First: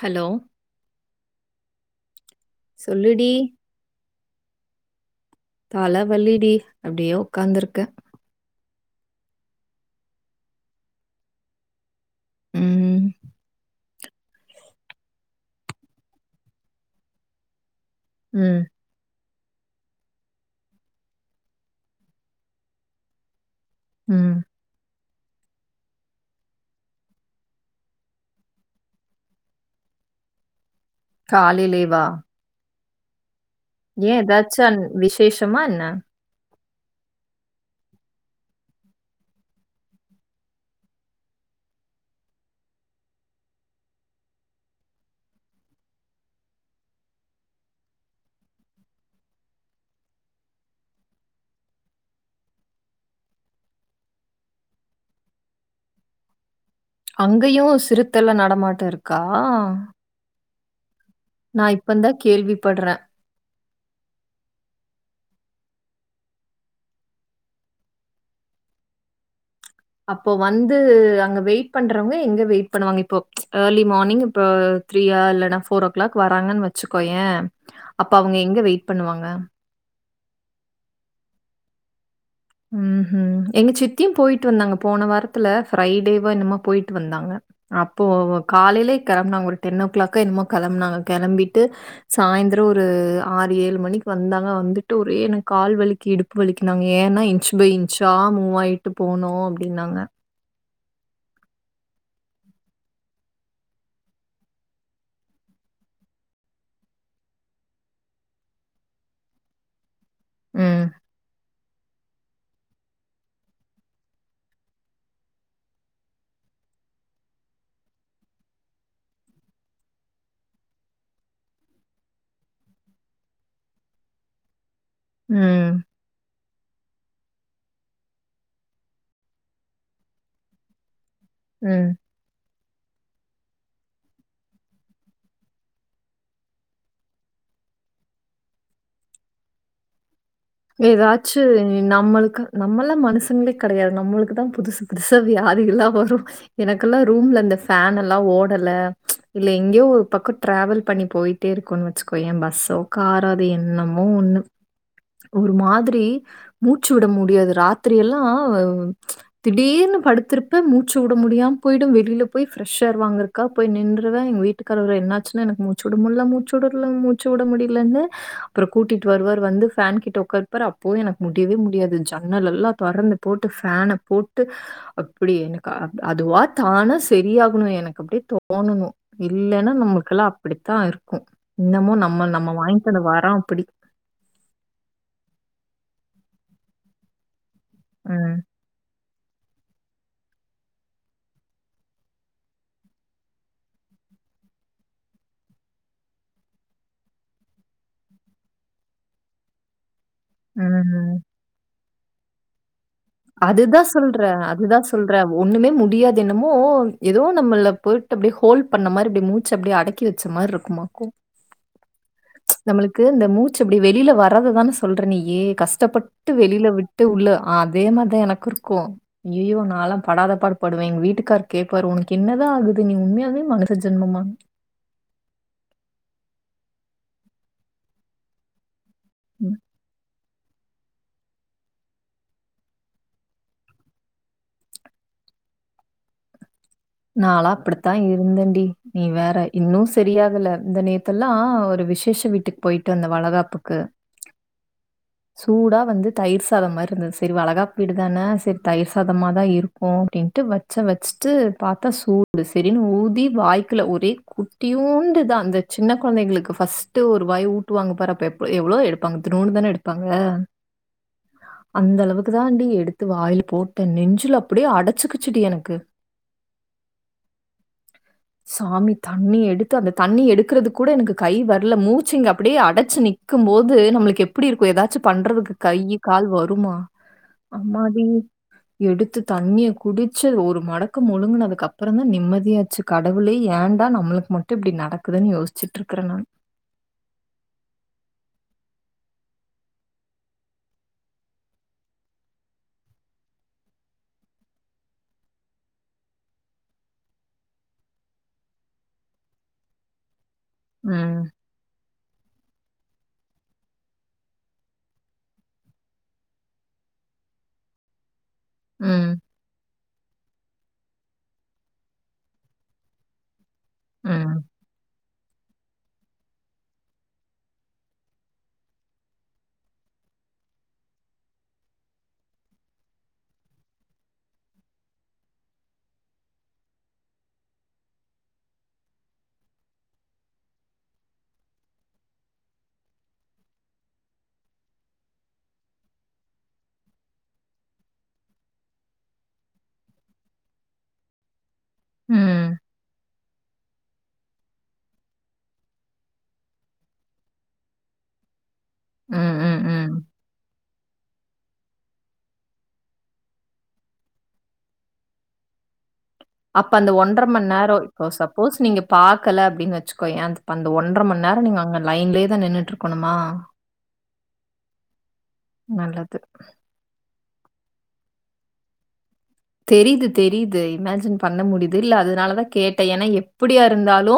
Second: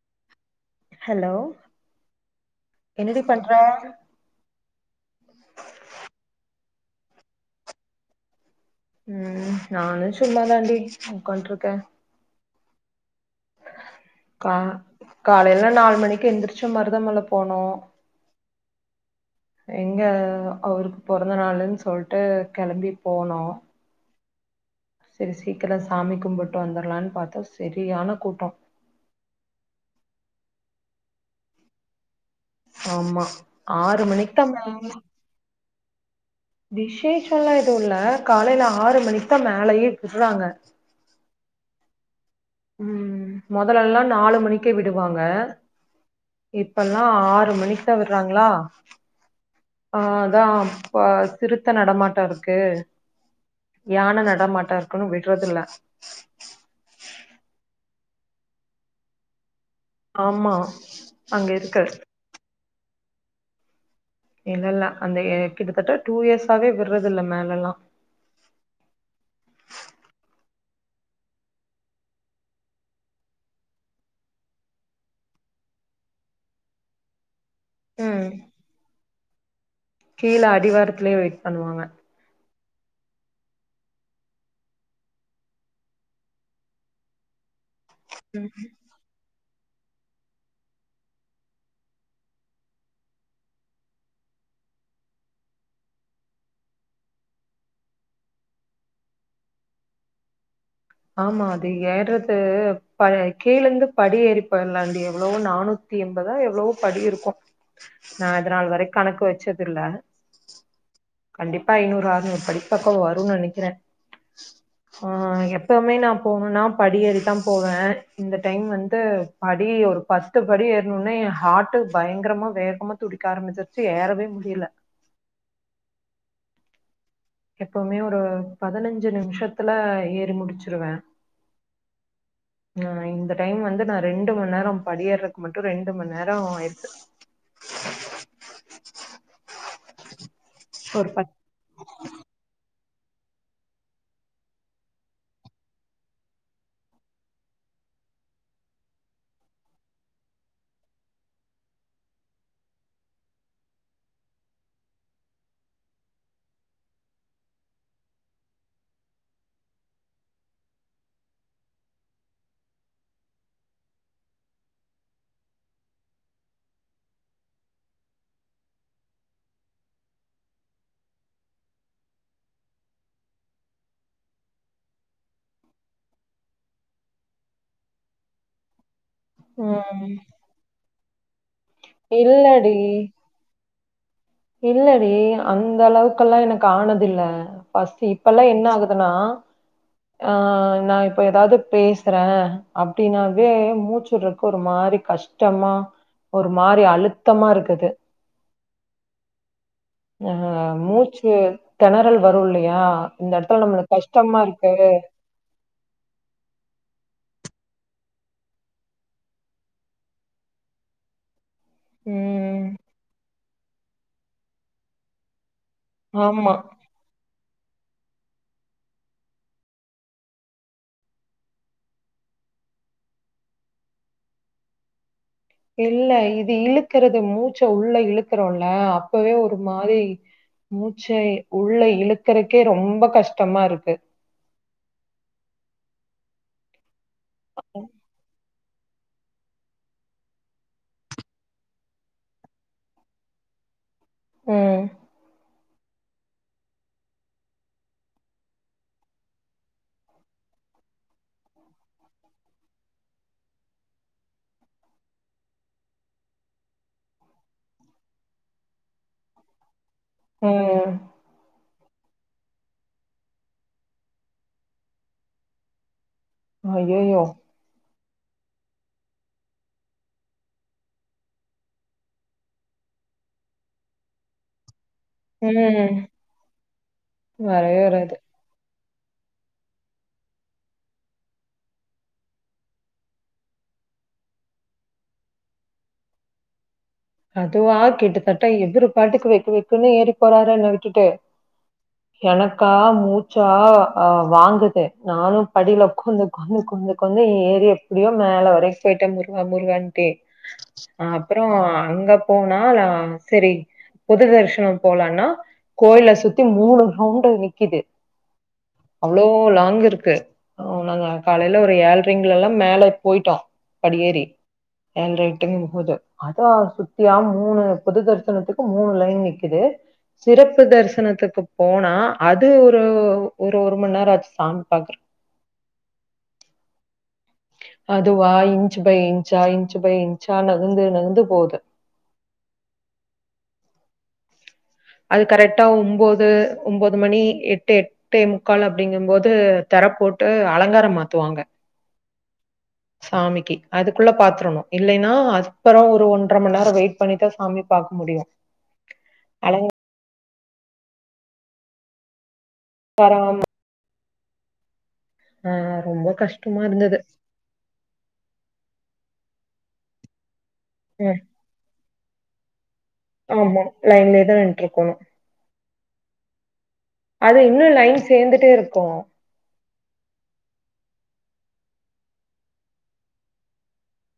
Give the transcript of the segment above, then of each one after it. Hello hello என்னடி சொல்லுடி பண்ற தலவலிடி அப்டியே ஒக்காந்துருக்கே ம் நானு சும்மா தாண்டி உக்காண்ட்ருக்கே ம் கா காலைல நாலு மணிக்கு எந்திரிச்சி மருதமல போணு ம் எங்க அவருக்கு பொறந்த நாளுன் சொல்ட்டு கெளம்பி போனோ ம் செரி சீக்கர சாமி கும்புட்டு வந்துரலான்னு பாத்தோ சரியான கூட்டோ காலைலேவா ஆமா ஆறு மணிக்தா ஏதாச்சும் அன்- [unintelligible] விசேஷமா என்ன விசேஷம்ல்லா எதும் இல்ல காலைல ஆறு மணிக்கு தா மேலயே விடுறாங்க ம் மொதல்லல்லா நாலு மணிக்கே விடுவாங்க இப்பல்லா ஆறு மணிக்கு தா விடுறாய்ங்களா ஆ அதான் இப்ப சிறுத்த நடமாட்டோ இருக்கு யான நடமாட்டோ இருக்குனு விடுறதுல்ல அங்கயு சிறுத்தல்லா நடமாட்ட இருக்கா ஆமா அங்க நா இருக்கு இப்பந்தா கேள்விபடுறே இல்ல இல்ல அந்த எ கிட்டத்தட்ட டூ இயர்ஸாவே விடுறதுல்ல மேலல்லா அப்போ வந்து அங்க வெயிட் பண்றவங்க எங்க வெயிட் பண்ணுவாங்க இப்போ ஏர்லி மார்னிங் இப்போ த்ரீயா இல்லன்னா ஃபோர் ஓ கிளாக் வராங்கன் வச்சுக்கோயே அப்போ அவுங்க எங்க வெயிட் பண்ணுவாங்க கீல அடிவாரத்துலயே வெயிட் பண்ணுவாங்க ம் ம் எங்க சித்தியு போயிட்டு வந்தாங்க போன வாரத்துல ஃரைடேவா என்னமோ போயிட்டு வந்தாங்க அப்போ காலைலயே கெளம்புனாங்க ஒரு டென் ஓ க்ளாக்கா என்னமோ கெளம்புனாங்க கெளம்பிட்டு சாயந்தர ஒரு ஆறு ஏலு மணிக்கு வந்தாங்க வந்துட்டு ஒரே எனக்கு கால்வலிக்கு இடுப் வலிக்கின்னாங்க ஏன்னா இன்ச்ஃபை இன்ச்சா மூவ் ஆகிட்டு போனோம் அப்படின்னாங்க ஆமா அது ஏறது ப கீழருந்து படி ஏறி [unintelligible] எவ்வளோ நானூத் தி எம்பதோ எவ்வளவோ படி இருக்கு நா இதனாள் வரை கணக்கு வச்சதில்ல ம் கண்டிப்பா ஐநூறு ஆறுநூரு படிப்பக்கம் வருன்னு நெனைக்கிறே ஆ எப்போவுமே நா போனுன்னா படி ஏறி தா போவே இந்த டைம் வந்து படி ஒரு பத் து படி ஏறுனோனே ஏ ஹார்ட்டு பயங்கரமா வேகமா துடிக்க ஆரம்பிச்சிருச்சு ஏறவே முடியல ம் எப்பவுமே ஒரு பதினஞ்சு நிமிஷத்துல ஏறி முடிச்சிருவே ம் ஆ இந்த டைம் வந்து நா ரெண்டுமண் நேரோ படி ஏறுறதுக்கு மட்டும் ரெண்டுமண் நேரோ ஆயிடுத்து ஒரு பத் ஏதாச்சு நம்மளுக்கு நம்மலாம் மனுசங்களே கெடயாது நம்மளுக்கு தா புதுசு புதுசா வியாதி எல்லா வரும் எனக்கெல்லா ரூம்ல இந்த ஃபேன் எல்லா ஓடல இல்ல எங்கேயோ ஒரு பக்கம் டிராவல் பண்ணி போய் ட்டே இருக்கோன்னு வச்சுக்கோயே பஸ்ஸோ காரோ அது என்னமோ ஒன்னு ஒரு மாதிரி மூச்சு விட முடியாது ராத்திரி எல்லா திடீர்னு படுத்திருப்ப மூச்சு விட முடியாம போயிடும் வெளியில போய் ஃப்ரெஷ்ஷர் வாங் க்கா போய்னின்றுவே எங் வீட்டுக்கார என்னாச்சுன்னு எனக்கு மூச்சு விட முடில மூச்சுடமுடில மூச்சி வுட முடியலன்னு அப்பறோ கூட்டிட்டு வருவார் வந்து ஃபேன் கிட்ட ஒக்காந்து ருப்பஅப்பவு எனக்கு முடியவே முடியாது ஜன்னலெல்லாம் தொறந்து போட்டு ஃபேன போட்டு அப்படி எனக்கு அதுவா தானா சரியாகணு எனக்கு அப்டியே தோணணு இல்லன்னா ம் நமக்கெல்லா அப்படித்தா இருக்கு இன்னமு நம்ம நம்ம இல்லடி வாங்கிவந்த வரோ அப்படி இல்லடி அந்த அளவுக்கெல்லா எனக்கு ஆனதுல்ல பஸ்ட் ம். இப்பல்லா என்ன ஆகுதுன்னா ஆ நா இப்ப ஏதாவது பேசுறே அப்டினாவே மூச்சுடறப்பொ ஒரு மாரி கஷ் டமா ஒரு மாரி அளுத்தமா இருக்குது ஆ ம். மூச்சு தெணறல் வரு இல்லையா இந்த இடத்துல அதுதா நம்மளுக்கு சொல்றே கஷ்டமா இருக்கு. அதுதா சொல்றே ஒண்ணுமே முடியாது என்னமோ ஏதோ நம்மள போயிட்டு அப்படி ஹோல் பண்ண மாதிரி அப்படி மூச்சு அப்படி அடக்கி வச்ச மாரி இருக்கு மக்கும் ம். நம்மளுக்கு இந்த மூச்சு இப்படி வெளியில வர்றதுதான சொல்றே நீ யி கஷ் டப்பட்டு ஆமா. வெளியில விட்டு உள்ள அதே மாரிதா எனக்கு இருக்கும் ஐயயோ நான்லா படாதபாடுபடுவெ எங்க வீட்டுக்கார் கேட்பாரு உனக்கு என்னதா ஆகுது நீ உண்மையாவே மனுச ஜென்மமா இல்ல இது இலுக்குறது மூச்ச உள்ள இலுக்கறோல்ல அப்பவே ஒரு ம். மாரி மூச்சை உள்ள இழுக்கறக்கே ரொம்ப கஷ்டமா இருக்கு நாளா அப்படித்தா இருந்தேண்டி நீ வேற இன்னும் சரியாகல இந்த நேத்தெல்லா ஒரு விசேஷ வீட்டுக்கு பொயிட்டு வந்த வளகாப்புக்கு ம். சூடா வந்து தயிர் சாதம் மாரி இருந்தது சரி வளகாப்பு வீடு தான சரி தயிர் சாதமா தா இருக்கு அப்படின்ட்டு வச்ச வச்சுட்டு பாத்தா சூடு சரின்னு ஊதி வாய்க்குல்ல ஒரே குட்டியோண்டு தா அந்த சின்ன கொழந்தைங்களுக்கு ஃபர்ஸ்ட் டு ஒரு வாய் ஊட்டுவாங்க பாரு அப்ப எ எவ்வளோ எடுப்பாங்க இத்துனூண்டுதான எடுப்பாங்க ம். அந்த அளவுக்கு தான்டி எடுத்து வாயில போட்ட நெஞ்சில அப்படியே அடச்சிக்கிச்சுடி எனக்கு அய்யயோ சாமி தண்ணி எடுத்து அந்த தண்ணி எடுக்கறது கூட எனக்கு கை வரல மூச்சு இங்க அப்படியே அடச்சு நிக் க்கும் போது நம்மளுக்கு எப்படி இருக்கும் ஏதாச்சும் பண்றதுக்கு ம். கைய் கால் வருமா வரவே அம்மாடி வராது. எடுத்து தண்ணிய குடிச்சு ஒரு மடக்கு மு முழுங்குனதுக்கப்பறந்தா நிம்மதியாச்சு கடவுளே ஏன்டா நம்மளுக்கு மட்டு இப்டி நடக்குதுன்னு யோசிச்சிட்டுருக்கறே நான் அதுவா கிட்ட தட்டா இவ்ரு பாட்டுக்கு வெக்கு வெக்குன்னு ஏறி போறாரு என்ன விட்டுட்டு எனக்கா மூச்சா ஆ வாங்குது நானு படில உக்காந்து நானு கொஞ்சொ கொஞ்சொ ஏறி எப்டியோ மேல வரைக்கும் போயிட்ட முருகா முருகான்ட்டே ம், அப்பறோ அங்க போனாலா சரி பொது தரிசனோ போலான்னா கோவில சுத்தி மூணு ரவுண்டு நிக்குது ம், அவ்ளோ லாங் இருக்கு ஆ நாங்க காலைல ஒரு ஏழ்ரைங்கலல்லா மேல போயிட்டோ படியேறி ம், ஏழ்ற எட்டுங்கும்போது அதா சுத்தியா மூணு பொது தரிசனத்துக்கு மூணு லைன் நிக்குது சிறப்பு தரிசனத்துக்கு போனா அது ஒரு ஒரு ஒருமண் நேரொ ஆச்சு சாமி பாக்குறக் அதுவா இன்ச் பை இன்ச்சா இன்ச் பை இன்ச்சா நகந்து நகந்து போவுது அது கரெக்டா ஒம்போது ஒம்போது மணி எட்டு எ ட்டே முக்கால் அப்டிங்கும் போது தெர போட்டு அலங்காரம் மாத்துவாங்க ம் சாமிக்கி அதுக்குள்ளே பாத்ரனு இல்லைனா அதுப்பெறவு ஒரு ஒன்ற மண் நேரோ வெயிட் பண்ணி தா சாமி பாக்க முடியு ம், ம், அலங் ம். காரோம் ஆ ரொம்ப கஷ் அப்ப அந்த ஒன்ற மண் நேரோ இப்போ சப்போஸ் நீங்க பாக்கல அப்டின்னு வச்சுக்கோயே அந்த அப்ப அந்த ஒன்ற ம். மண் நேரோ நீங்க அங்க லைன்லயேதா நின்னுட்டுருக்கணுமா ஆமா லைன்லேதா நின்னுட்டுருக்கணு நல்லது அது இன்னு லைன் சேந்துட்டே இருக்கு தெரிது தெரிது இமேஜின் பண்ண முடியுது இல்ல அதனாலதா கேட்டே ஏனா எப்படியா இருந்தாலு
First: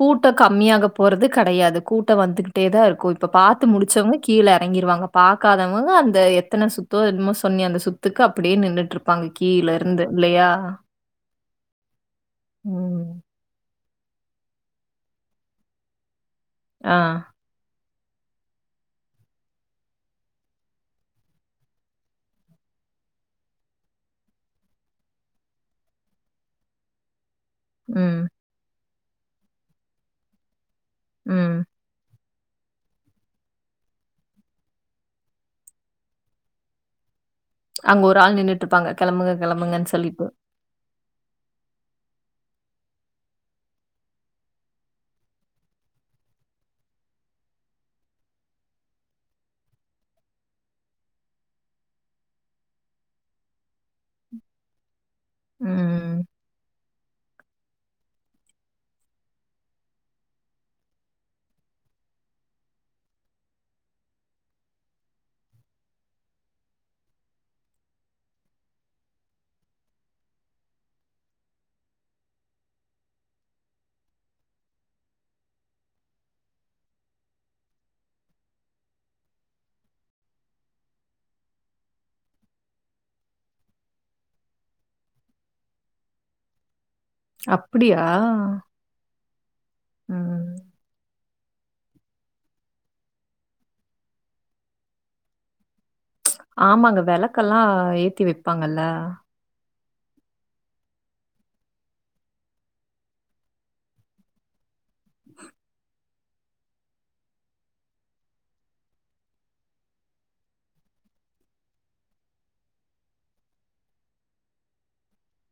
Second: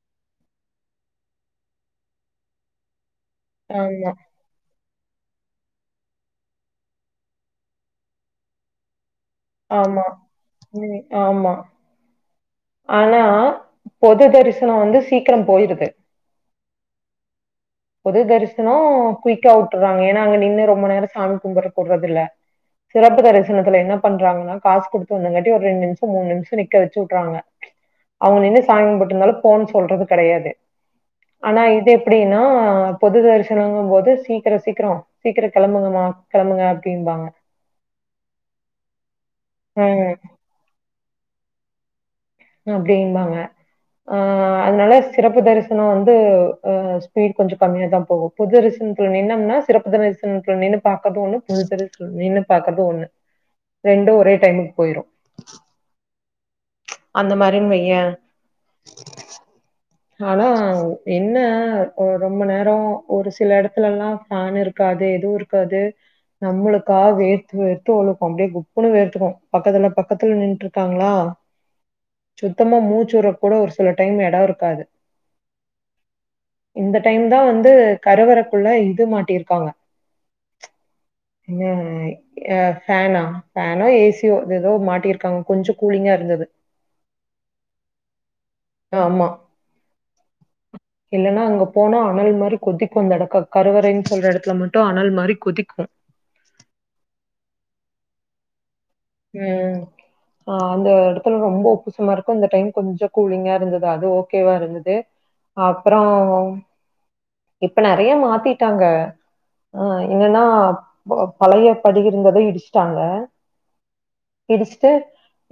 கூட்டோ கம்மியாக போறது கெடையாது கூட்டோ வந்துக்கிட்டேதா இருக்கு இப்ப பாத்து ஆமா, முடிச்சவங்க கீழே எறங்கிருவாங்க பாக்காதவங்க அந்த எத்தன சுத்தோ என்னமோ சொன்னியே அந்த சுத்துக்கு அப்படியே நின்னுட்டு இருப்பாங்க கீழருந்து இல்லையா எ ஆமா ம். ஆனா பொது தரிசனோ வந்து சீக்கிரம் போயிருது ஆ பொது தரிசனோ குயிக்கா வுட்டுறாங்க ஏனா அங்க நின்னு ரொம்ப நேரோ சாமி கும்புடுறக்கு உடுறதுல்ல சிறப்பு தரிசனத்துல என்ன பண்றாங்கன்னா காசு குடுத்து வந்தங்காட்டி ஒரு ரெண்டு நிமிஷோ மூணு நிமிஷோ நிக்க வச்சு வுட்டுறாங்க ம். அவங்க நின்னு சாமி கும்புட்டு இருந்தாலு போன்னு சொல்றது கெடையாது ம். ஆனா இது எப்டி ன்னா பொது தரிசனங்கம் போது சீக்கிரோ சீக்கரோ சீக்கிரம் கெளம்புங்கமா கெளம்புங்க அப்டிம்பாங்க அங்க ஒரு ஆள் நின்னுட்டு இருப்பாங்க கெளம்புங்க கெளம்புங்கன்னு ம். சொல்லிட்டு அப்டிம்பாங்க ஆ அதனால சிறப்பு தரிசனோ வந்து ஆ ஸ்பீட் கொஞ்சொ கம்மியாதா போகு பொது தரிசனத்துல நின்னம்னா சிறப்பு தரிசனத்துல நின்னு பாக்கறது ஒன்னு பொது தரிசன நின்னு பாக்குறது ஒன்னு ரெண்டு ஒரே டைமுக்கு போயிரு ம் ம் அந்த மாரின் வையே ஆனா என்ன ஒ ரொம்ப நேரோ ஒரு சில எடத்துலல்லா ஃபேன் இரு க்காது எது இருக்காது நம்மளுக்கா வேர்த்து வேர்த்து ஒழுகு அப்டியே குப்புன்னு வேர்த்துரு பக்கத்துல பக்கத்துல நின்ட்ருக்காங்களா சுத்தமா மூச்சு வுறக்கூட ஒரு சில டைம் எடோருக்காது இந்த டைம் தா வந்து கருவறக்குள்ள இது மாட்டிருக்காங்க ஏய் ஏ ஃபேனா ஃபேனோ ஏசியோ தெதோ மாட்டியிருக்காங்க கொஞ்சோ கூலிங்காருந்தது அப்பிடியா ஆமா இல்லைன்னா அங்க போனா அனல் மாரி கொதிக்கு இந்த எடக்க கருவறைன் சொல்ற எடத்துல மட்டு அனல் மாரி கொதிக்கு ஆமாங்க வெளக்கல்லா ஏத்தி வெப்பாங்கல்ல ம் ஆ அந்த எடத்துல ரொம்ப உப்புசமாருக்கு இந்த டைம் கொஞ்சோ கூலிங்காருந்தது அது ஓகேவாருந்தது அப்றோ இப்ப நறையா மாத்திட்டாங்க ஆ என்னன்னா ப பழைய படி இருந்தத இடிச்ட்டாங்க இடிச்ட்டு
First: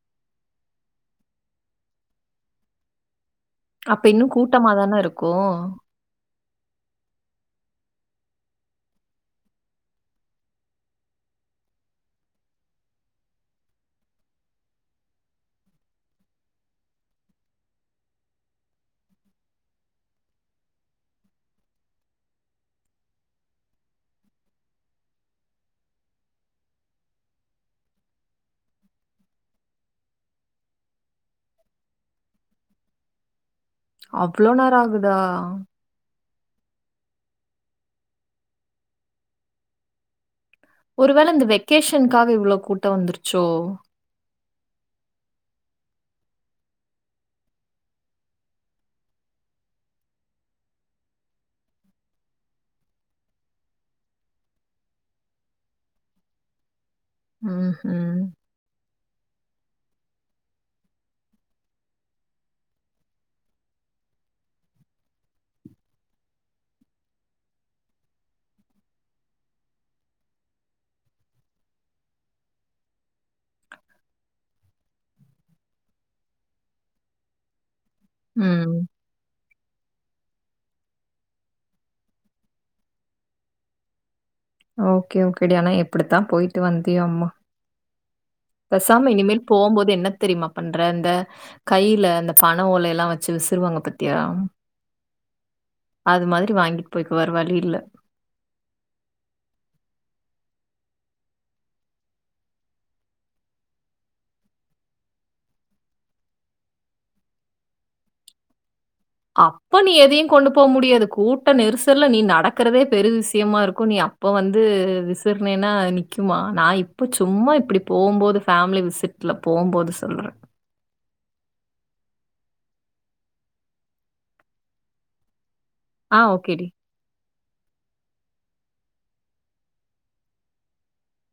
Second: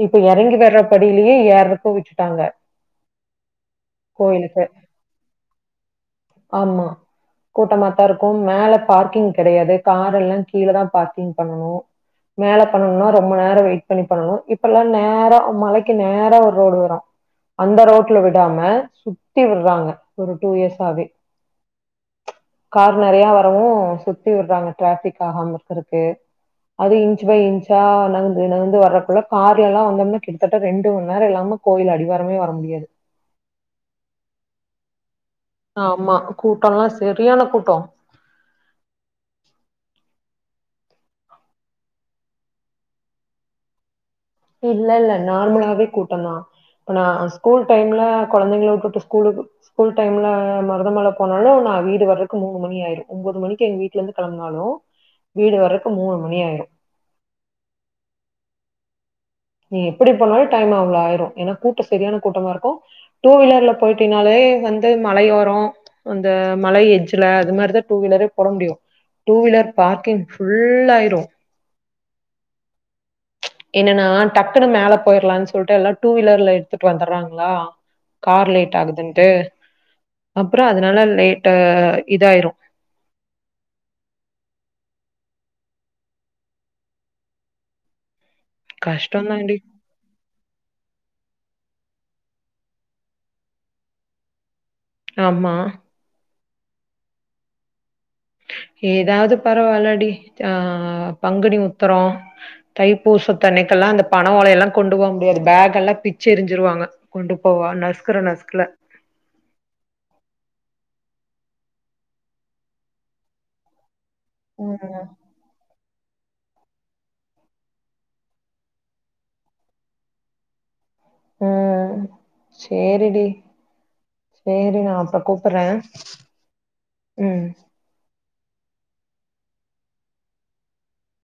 இப்ப எறங்கி வர்ற படிலியே ஏறக்கு விட்டுடாங்க அப்ப இன்னு கூட்டமாதானே இருக்கு ஆமா கூட்டமாத்தாருக்கு மேல பார்க்கிங் கெடயாது கார் எல்லா கீழ தா பார்க்கிங் பண்ணனு மேல பண்ணணுனா ரொம்ப நேரோ வெயிட் பண்ணி பண்ணனு இப்பல்லா நேரா மலைக்கு நேரா ஒரு ரோடு வரு அந்த ரோட்ல விடாம சுத்தி விட்றாங்க ஒரு டூ இயர்ஸ்சாவே கார் நறையா வரவு சுத்தி விட்றாங்க டிராஃபிக் ஆகாம இருக்கறக்கு அது இன்ச் பை இன்ச்சா நகந்து நகந்து வர்றக்குள்ள கார்லல்லா வந்தம்னா கிட்டத்தட்ட ரெண்டு மண் நேரோ இல்லாம கோவில் அடிவாரமே வர முடியாது அவ்ளோ நேரோ ஆகுதா ஆமா கூட்டோல்லா செரியான கூட்டோ ஒருவேள இந்த வெக்கேஷன்க்காக இவ்ளோ கூட்டோ வந்துருச்சோ இல்லெல்ல நார்மலாவே கூட்டோந்தா இப்ப நா ஸ்கூல் டைம்ல கொழந்தைங்கள வுட்டுட்டு ஸ்கூலு ஸ்கூல் டைம்ல மருதமல போனாலு நா வீடு வர்றக்கு மூணு மணி ஆயிரு ஒம்போது மணிக்கு எங்வீட்லந்து கெளம்புனாலு வீடு வர்றக்கு மூணு மணி ஆயிரு ம் ஹும் நீ எப்டி போனாலு டைம் அவ்ளோ ஆயிரு ஏனா கூட்டோ செரியான கூட்டமாருக்கு டூ வீலர்ல போய்ட்டீனாலே வந்து மலையோரோ அந்த மல எஜ்ஜுல அது மாத்ரிதா டூ வீலரே போட முடியு டூ வீலர் பார்க்கிங் ஃபுல்லாயிரு என்னன்னா டக்குன்னு மேல போய்ர்லான் சொல்ட்டு எல்லா டூ வீலர்ல எத்துட்டு வந்தர்றாங்களா கார் ம். லேட்டாகுதுன்ட்டு அப்றோ அதனால லேட்டு இதாயிரு ஓகே ஓகே டி ஆனா எப்டித்தா போய்ட்டு வந்தியோம்மா பேசாம கஷ்டம் இனிமேல் தான்டி. போம்போது என்ன தெரிமா பண்ற இந்த கைல இந்த பன ஓலைல்லா வச்சு விசுருவாங்க பாத்தியா ஆமா அது மாதிரி வாங்கிட்டு போய்க்க வேற வழி இல்ல ஏதாவ்து பரவால்ல டி அ பங்குனி உத்தரோ தைப்பூச தண்ணிக்கெல்லா அந்த பண ஓலைய எல்லா கொண்டு போக முடியாது பேக் எல்லா பிச்சு எரிஞ்சிருவாங்க கொண்டு போவா நஸ்கற நஸ்கில அப்ப நீ எதையு கொண்டு போக முடியாது கூட்ட நெரிசல்ல நீ நடக்கிறதே பெரு விஷயமா இருக்கு நீ அப் இப்போ வந்து ம். விஷ் துர்னேன்னா அது நிக்குமா நா இப்ப சும்மா இப்டி போம்போது ஃபேமிலி விசிட்ல போம்போது சொல்ற ம் சேரி டி சேரி நா அப்பறோ கூப்பிறே ஆ ஓகே டி ம்